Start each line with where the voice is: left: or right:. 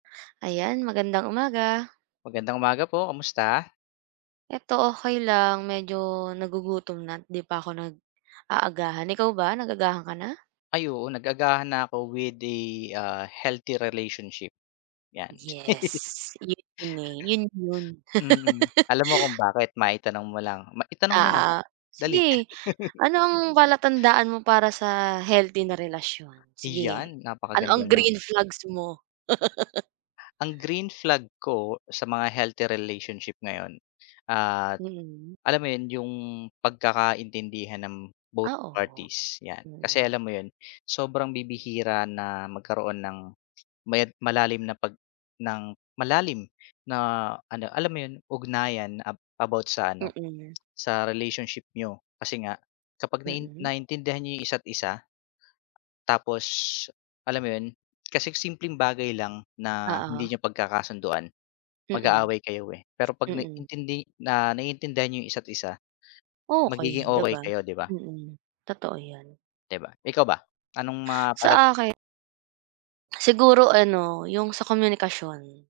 right: Ayan, magandang umaga.
left: Magandang umaga po. Kamusta?
right: 'Eto okey lang. Medyo nagugutom na't di pa ako nag-aagahan. Ikaw ba nag-agahan ka na?
left: Ay oo, nag-agahan na ako with the, ah, healthy relationship, 'yan.
right: Yes. Yun 'yon, eh. Yun 'yon.
left: Mm. Alam mo kung bakit? Maitanong mo lang. Ma itanong mo na,
right: Ah, ah.
left: dali.
right: Sige. Ano ang palatandaan mo para sa healthy na relasyon. Sige,
left: Iyan.
right: ano
left: Napakaganda
right: ang
left: ng
right: green flags mo?
left: Ang green flag ko sa mga healthy relationship ngayon at
right: Mm.
left: alam mo yun, yung pagkakaintindihan ng both
right: Ah, oh.
left: parties, 'yan. Kasi
right: Mm.
left: alam mo yun, sobrang bibihira na magkaroon ng maya malalim na pag ng malalim na ano, alam mo yun, ugnayan ab about sa ano,
right: Mm.
left: sa relationship niyo. Kasi nga kapag nain
right: Mm.
left: naintindihan niyo yung isa't isa tapos, alam mo yun? Kasi simpleng bagay lang na hindi
right: Oo.
left: niyo pagkakasunduan,
right: Mm.
left: mag-aaway kayo, eh. Pero 'pag
right: Mm.
left: naintindi na naiintindihan niyo yung yung isa't isa, magiging
right: Okey, di
left: okey
right: ba?
left: kayo, di ba?
right: Mm, totoo 'yan.
left: Di ba? Ikaw ba? Anong ma palat
right: Sa akin siguro ano, yung sa komunikasyon.